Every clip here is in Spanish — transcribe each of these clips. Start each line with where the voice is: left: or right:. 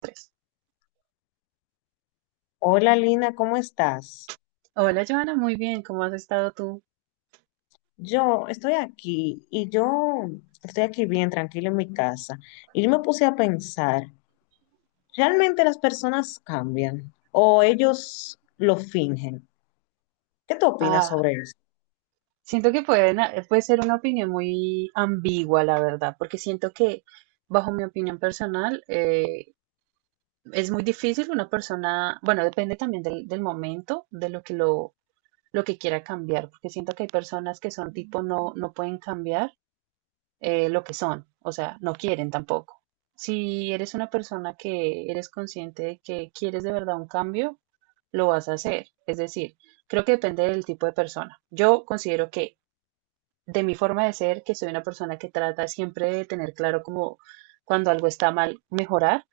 right: Tres.
left: Hola Lina, ¿cómo estás?
right: Hola, Joana, muy bien, ¿cómo has estado tú?
left: Yo estoy aquí bien tranquila en mi casa y yo me puse a pensar, ¿realmente las personas cambian o ellos lo fingen? ¿Qué tú opinas
right: Ah,
left: sobre eso?
right: siento que pueden, puede ser una opinión muy ambigua, la verdad, porque siento que, bajo mi opinión personal, es muy difícil una persona, bueno, depende también del momento, de lo que quiera cambiar, porque siento que hay personas que son tipo no, no pueden cambiar lo que son, o sea, no quieren tampoco. Si eres una persona que eres consciente de que quieres de verdad un cambio, lo vas a hacer. Es decir, creo que depende del tipo de persona. Yo considero que de mi forma de ser, que soy una persona que trata siempre de tener claro como cuando algo está mal, mejorar.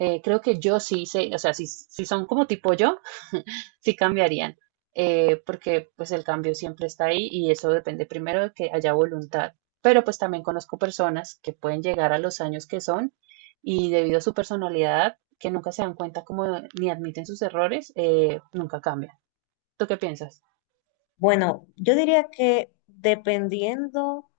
right: Eh, creo que yo sí sé, o sea, si son como tipo yo, sí cambiarían, porque pues el cambio siempre está ahí y eso depende primero de que haya voluntad. Pero pues también conozco personas que pueden llegar a los años que son y debido a su personalidad, que nunca se dan cuenta como ni admiten sus errores, nunca cambian. ¿Tú qué piensas?
left: Bueno, yo diría que dependiendo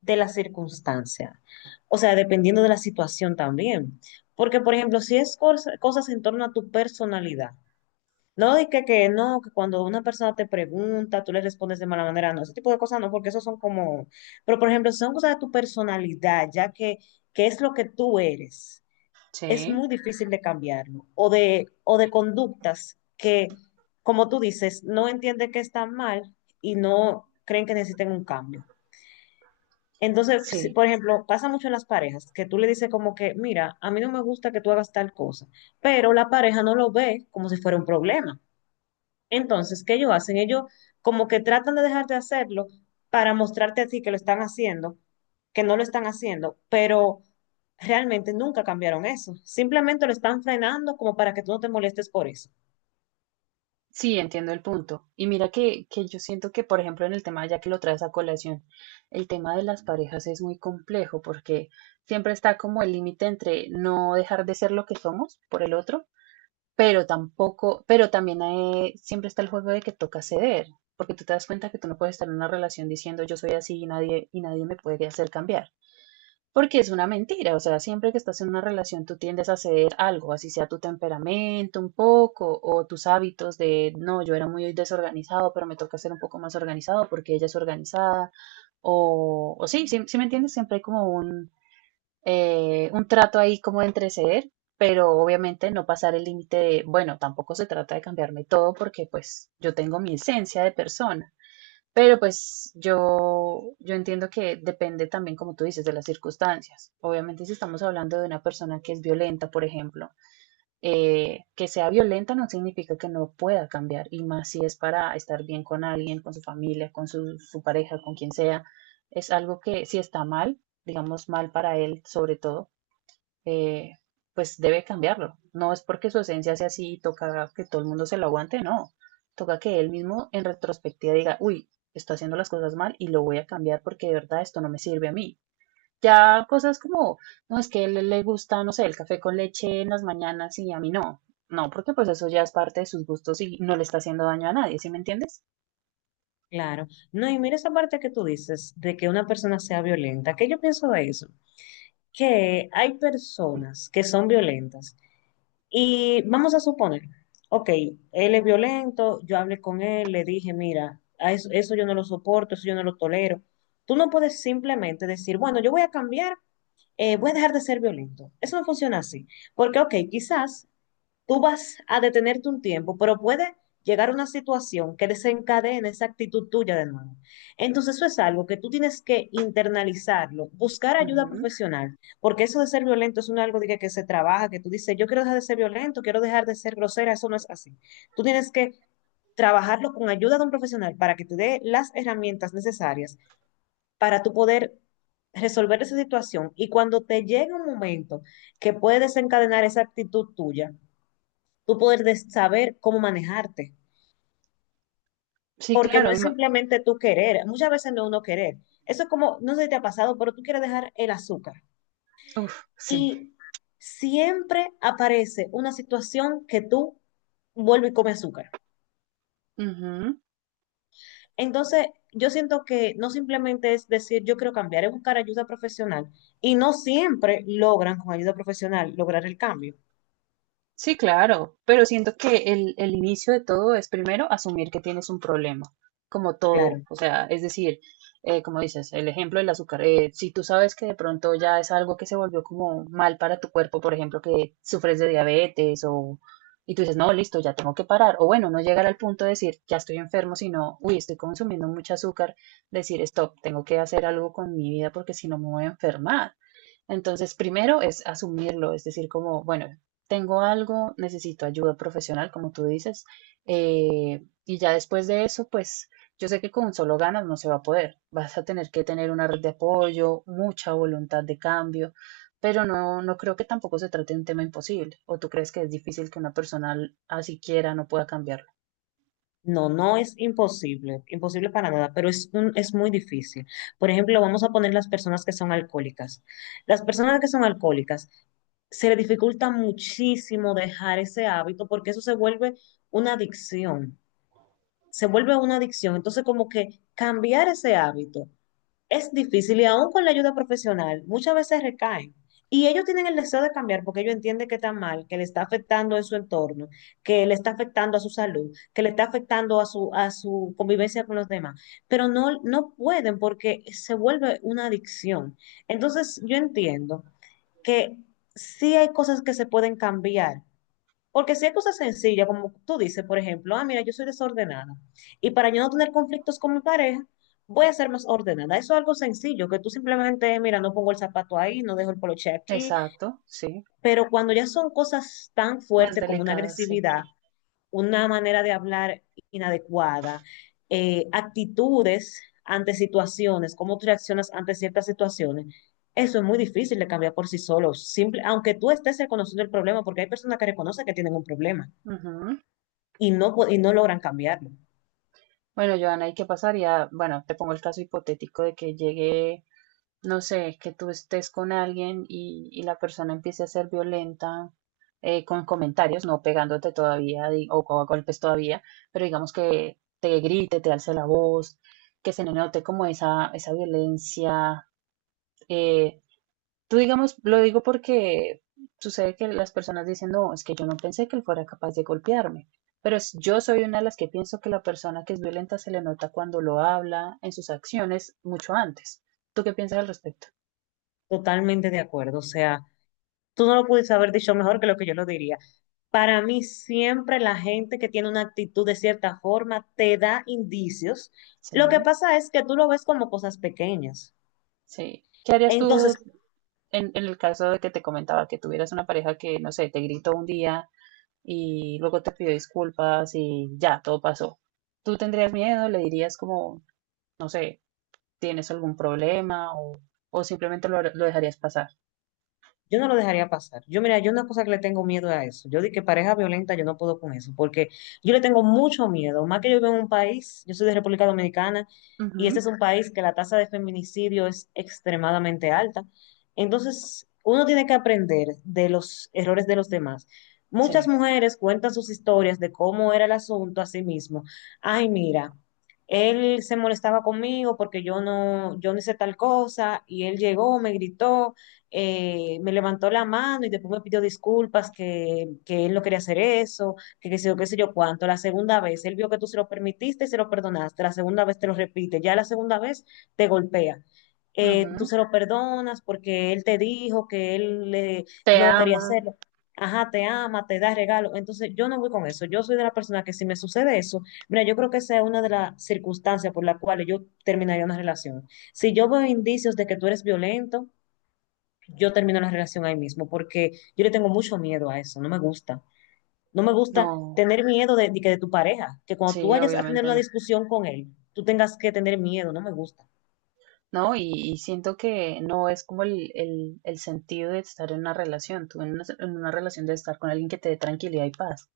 left: de la circunstancia, o sea, dependiendo de la situación también, porque por ejemplo, si es cosas en torno a tu personalidad. No, de que no, que cuando una persona te pregunta, tú le respondes de mala manera, no, ese tipo de cosas no, porque eso son como, pero por ejemplo, son cosas de tu personalidad, ya que es lo que tú eres, es
right: Sí,
left: muy difícil de cambiarlo, o o de conductas que, como tú dices, no entienden que están mal y no creen que necesiten un cambio. Entonces,
right: sí,
left: por ejemplo, pasa mucho en las parejas, que tú le dices como que, mira, a mí no me gusta que tú hagas tal cosa, pero la pareja no lo ve como si fuera un problema. Entonces, ¿qué ellos hacen? Ellos como que tratan de dejar de hacerlo para mostrarte a ti que lo están haciendo, que no lo están haciendo, pero realmente nunca cambiaron eso. Simplemente lo están frenando como para que tú no te molestes por eso.
right: sí, entiendo el punto. Y mira que yo siento que, por ejemplo, en el tema, ya que lo traes a colación, el tema de las parejas es muy complejo porque siempre está como el límite entre no dejar de ser lo que somos por el otro, pero tampoco, pero también siempre está el juego de que toca ceder, porque tú te das cuenta que tú no puedes estar en una relación diciendo yo soy así y nadie me puede hacer cambiar. Porque es una mentira, o sea, siempre que estás en una relación tú tiendes a ceder algo, así sea tu temperamento un poco o tus hábitos de, no, yo era muy desorganizado, pero me toca ser un poco más organizado porque ella es organizada, o sí, sí, sí me entiendes, siempre hay como un trato ahí como entre ceder, pero obviamente no pasar el límite de, bueno, tampoco se trata de cambiarme todo porque pues yo tengo mi esencia de persona. Pero pues yo entiendo que depende también, como tú dices, de las circunstancias. Obviamente si estamos hablando de una persona que es violenta, por ejemplo, que sea violenta no significa que no pueda cambiar, y más si es para estar bien con alguien, con su familia, con su pareja, con quien sea. Es algo que si está mal, digamos mal para él sobre todo, eh, pues debe cambiarlo. No es porque su esencia sea así y toca que todo el mundo se lo aguante, no. Toca que él mismo en retrospectiva diga, uy, estoy haciendo las cosas mal y lo voy a cambiar porque de verdad esto no me sirve a mí. Ya cosas como, no, es que a él le gusta, no sé, el café con leche en las mañanas y a mí no. No, porque pues eso ya es parte de sus gustos y no le está haciendo daño a nadie, ¿sí me entiendes?
left: Claro. No, y mira esa parte que tú dices de que una persona sea violenta. ¿Qué yo pienso de eso? Que hay personas que son violentas. Y vamos a suponer, ok, él es violento, yo hablé con él, le dije, mira, a eso yo no lo soporto, eso yo no lo tolero. Tú no puedes simplemente decir, bueno, yo voy a cambiar, voy a dejar de ser violento. Eso no funciona así. Porque, ok, quizás tú vas a detenerte un tiempo, pero puede llegar una situación que desencadene esa actitud tuya de nuevo. Entonces eso es algo que tú tienes que internalizarlo, buscar ayuda
right: Ujú.
left: profesional, porque eso de ser violento es un algo de que se trabaja, que tú dices, yo quiero dejar de ser violento, quiero dejar de ser grosera, eso no es así. Tú tienes que trabajarlo con ayuda de un profesional para que te dé las herramientas necesarias para tú poder resolver esa situación y cuando te llegue un momento que puede desencadenar esa actitud tuya, tú poder saber cómo manejarte,
right: Sí,
left: porque no
right: claro.
left: es simplemente tú querer, muchas veces no es uno querer. Eso es como, no sé si te ha pasado, pero tú quieres dejar el azúcar
right: Uf, sí.
left: y siempre aparece una situación que tú vuelves y comes azúcar.
right: Ujú.
left: Entonces, yo siento que no simplemente es decir yo quiero cambiar, es buscar ayuda profesional y no siempre logran con ayuda profesional lograr el cambio.
right: Sí, claro, pero siento que el inicio de todo es primero asumir que tienes un problema, como todo,
left: Claro.
right: o sea, es decir, como dices, el ejemplo del azúcar, si tú sabes que de pronto ya es algo que se volvió como mal para tu cuerpo, por ejemplo, que sufres de diabetes o... Y tú dices, no, listo, ya tengo que parar. O bueno, no llegar al punto de decir, ya estoy enfermo, sino, uy, estoy consumiendo mucho azúcar, decir, stop, tengo que hacer algo con mi vida porque si no me voy a enfermar. Entonces, primero es asumirlo, es decir, como, bueno, tengo algo, necesito ayuda profesional, como tú dices, y ya después de eso, pues yo sé que con solo ganas no se va a poder, vas a tener que tener una red de apoyo, mucha voluntad de cambio, pero no, no creo que tampoco se trate de un tema imposible, o tú crees que es difícil que una persona así quiera no pueda cambiarlo.
left: No, no es imposible, imposible para nada, pero es muy difícil. Por ejemplo, vamos a poner las personas que son alcohólicas. Las personas que son alcohólicas se le dificulta muchísimo dejar ese hábito porque eso se vuelve una adicción, se vuelve una adicción. Entonces, como que cambiar ese hábito es difícil y aún con la ayuda profesional, muchas veces recaen. Y ellos tienen el deseo de cambiar porque ellos entienden que está mal, que le está afectando en su entorno, que le está afectando a su salud, que le está afectando a a su convivencia con los demás. Pero no, no pueden porque se vuelve una adicción. Entonces, yo entiendo que sí hay cosas que se pueden cambiar, porque si hay cosas sencillas, como tú dices, por ejemplo, ah, mira, yo soy desordenada. Y para yo no tener conflictos con mi pareja, voy a ser más ordenada. Eso es algo sencillo, que tú simplemente, mira, no pongo el zapato ahí, no dejo el poloche aquí.
right: Exacto, sí,
left: Pero cuando ya son cosas tan
right: más
left: fuertes como una
right: delicada, sí.
left: agresividad, una manera de hablar inadecuada, actitudes ante situaciones, cómo tú reaccionas ante ciertas situaciones, eso es muy difícil de cambiar por sí solo, simple, aunque tú estés reconociendo el problema, porque hay personas que reconocen que tienen un problema
right: Ujú.
left: y y no logran cambiarlo.
right: Bueno, Joana, ¿y qué pasaría? Bueno, te pongo el caso hipotético de que llegue no sé, que tú estés con alguien y la persona empiece a ser violenta con comentarios, no pegándote todavía o a golpes todavía, pero digamos que te grite, te alce la voz, que se le note como esa violencia. eh, Tú digamos, lo digo porque sucede que las personas dicen, no, es que yo no pensé que él fuera capaz de golpearme. Pero es- yo soy una de las que pienso que la persona que es violenta se le nota cuando lo habla, en sus acciones, mucho antes. ¿Tú qué piensas al respecto?
left: Totalmente de acuerdo. O sea, tú no lo pudiste haber dicho mejor que lo que yo lo diría. Para mí, siempre la gente que tiene una actitud de cierta forma te da indicios. Lo que
right: Sí.
left: pasa es que tú lo ves como cosas pequeñas.
right: Sí. ¿Qué harías tú
left: Entonces,
right: en el caso de que te comentaba que tuvieras una pareja que, no sé, te gritó un día y luego te pidió disculpas y ya, todo pasó? ¿Tú tendrías miedo? ¿Le dirías como, no sé, tienes algún problema o simplemente lo dejarías pasar?
left: yo no lo dejaría pasar. Yo, mira, yo una cosa que le tengo miedo a eso. Yo di que pareja violenta, yo no puedo con eso, porque yo le tengo mucho miedo. Más que yo vivo en un país, yo soy de República Dominicana, y este
right: Ujú,
left: es un país que la tasa de feminicidio es extremadamente alta. Entonces, uno tiene que aprender de los errores de los demás. Muchas
right: sí.
left: mujeres cuentan sus historias de cómo era el asunto a sí mismo. Ay, mira, él se molestaba conmigo porque yo no hice tal cosa, y él llegó, me gritó me levantó la mano y después me pidió disculpas, que él no quería hacer eso, que qué sé yo cuánto. La segunda vez, él vio que tú se lo permitiste y se lo perdonaste. La segunda vez te lo repite, ya la segunda vez te golpea. Tú
right: Ujú.
left: se lo perdonas porque él te dijo que él
right: ¿Te
left: no quería
right: ama?
left: hacerlo. Ajá, te ama, te da regalo. Entonces, yo no voy con eso. Yo soy de la persona que si me sucede eso, mira, yo creo que esa es una de las circunstancias por las cuales yo terminaría una relación. Si yo veo indicios de que tú eres violento, yo termino la relación ahí mismo, porque yo le tengo mucho miedo a eso, no me gusta. No me gusta
right: No,
left: tener miedo de que de tu pareja, que cuando tú
right: sí,
left: vayas a tener
right: obviamente
left: una
right: no.
left: discusión con él, tú tengas que tener miedo, no me gusta.
right: No, y siento que no es como el sentido de estar en una relación, tú en una relación de estar con alguien que te dé tranquilidad y paz.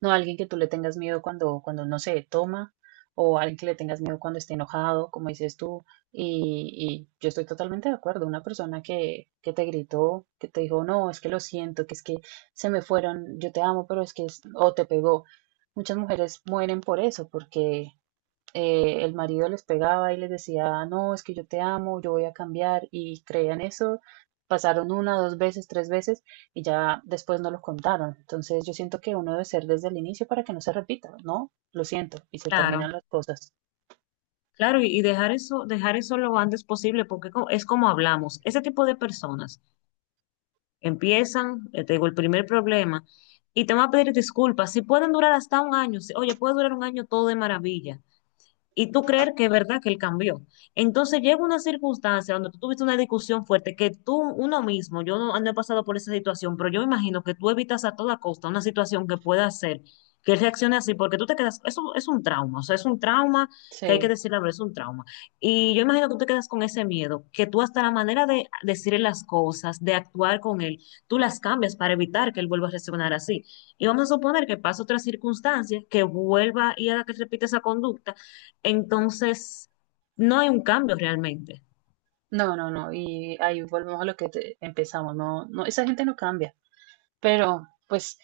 right: No alguien que tú le tengas miedo cuando, cuando no sé, toma, o alguien que le tengas miedo cuando esté enojado, como dices tú. Y yo estoy totalmente de acuerdo. Una persona que te gritó, que te dijo, no, es que lo siento, que es que se me fueron, yo te amo, pero es que, es- o te pegó. Muchas mujeres mueren por eso, porque el marido les pegaba y les decía, no, es que yo te amo, yo voy a cambiar, y creían eso. Pasaron una, dos veces, tres veces y ya después no lo contaron. Entonces yo siento que uno debe ser desde el inicio para que no se repita, ¿no? Lo siento, y se terminan
left: Claro,
right: las cosas.
left: claro, y dejar eso lo antes posible, porque es como hablamos. Ese tipo de personas empiezan, te digo, el primer problema y te van a pedir disculpas. Si pueden durar hasta un año, oye, puede durar un año todo de maravilla, y tú creer que es verdad que él cambió. Entonces llega una circunstancia donde tú tuviste una discusión fuerte que tú, uno mismo, yo no, no he pasado por esa situación, pero yo me imagino que tú evitas a toda costa una situación que pueda hacer que él reaccione así, porque tú te quedas, eso es un trauma, o sea, es un trauma que hay que
right: Sí.
left: decir la verdad, es un trauma. Y yo imagino que tú te quedas con ese miedo, que tú hasta la manera de decirle las cosas, de actuar con él, tú las cambias para evitar que él vuelva a reaccionar así. Y vamos a suponer que pasa otra circunstancia, que vuelva y haga que repita esa conducta entonces, no hay un cambio realmente.
right: No, no, no. Y ahí volvemos a lo que te- empezamos. No, no, esa gente no cambia. Pero pues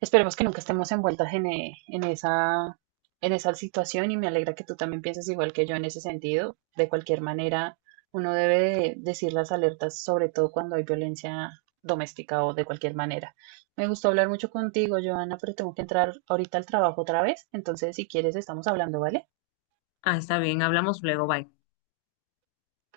right: esperemos que nunca estemos envueltas en, e- en esa situación y me alegra que tú también pienses igual que yo en ese sentido. De cualquier manera, uno debe de decir las alertas, sobre todo cuando hay violencia doméstica o de cualquier manera. Me gustó hablar mucho contigo, Joana, pero tengo que entrar ahorita al trabajo otra vez. Entonces, si quieres, estamos hablando, ¿vale?
left: Ah, está bien, hablamos luego, bye.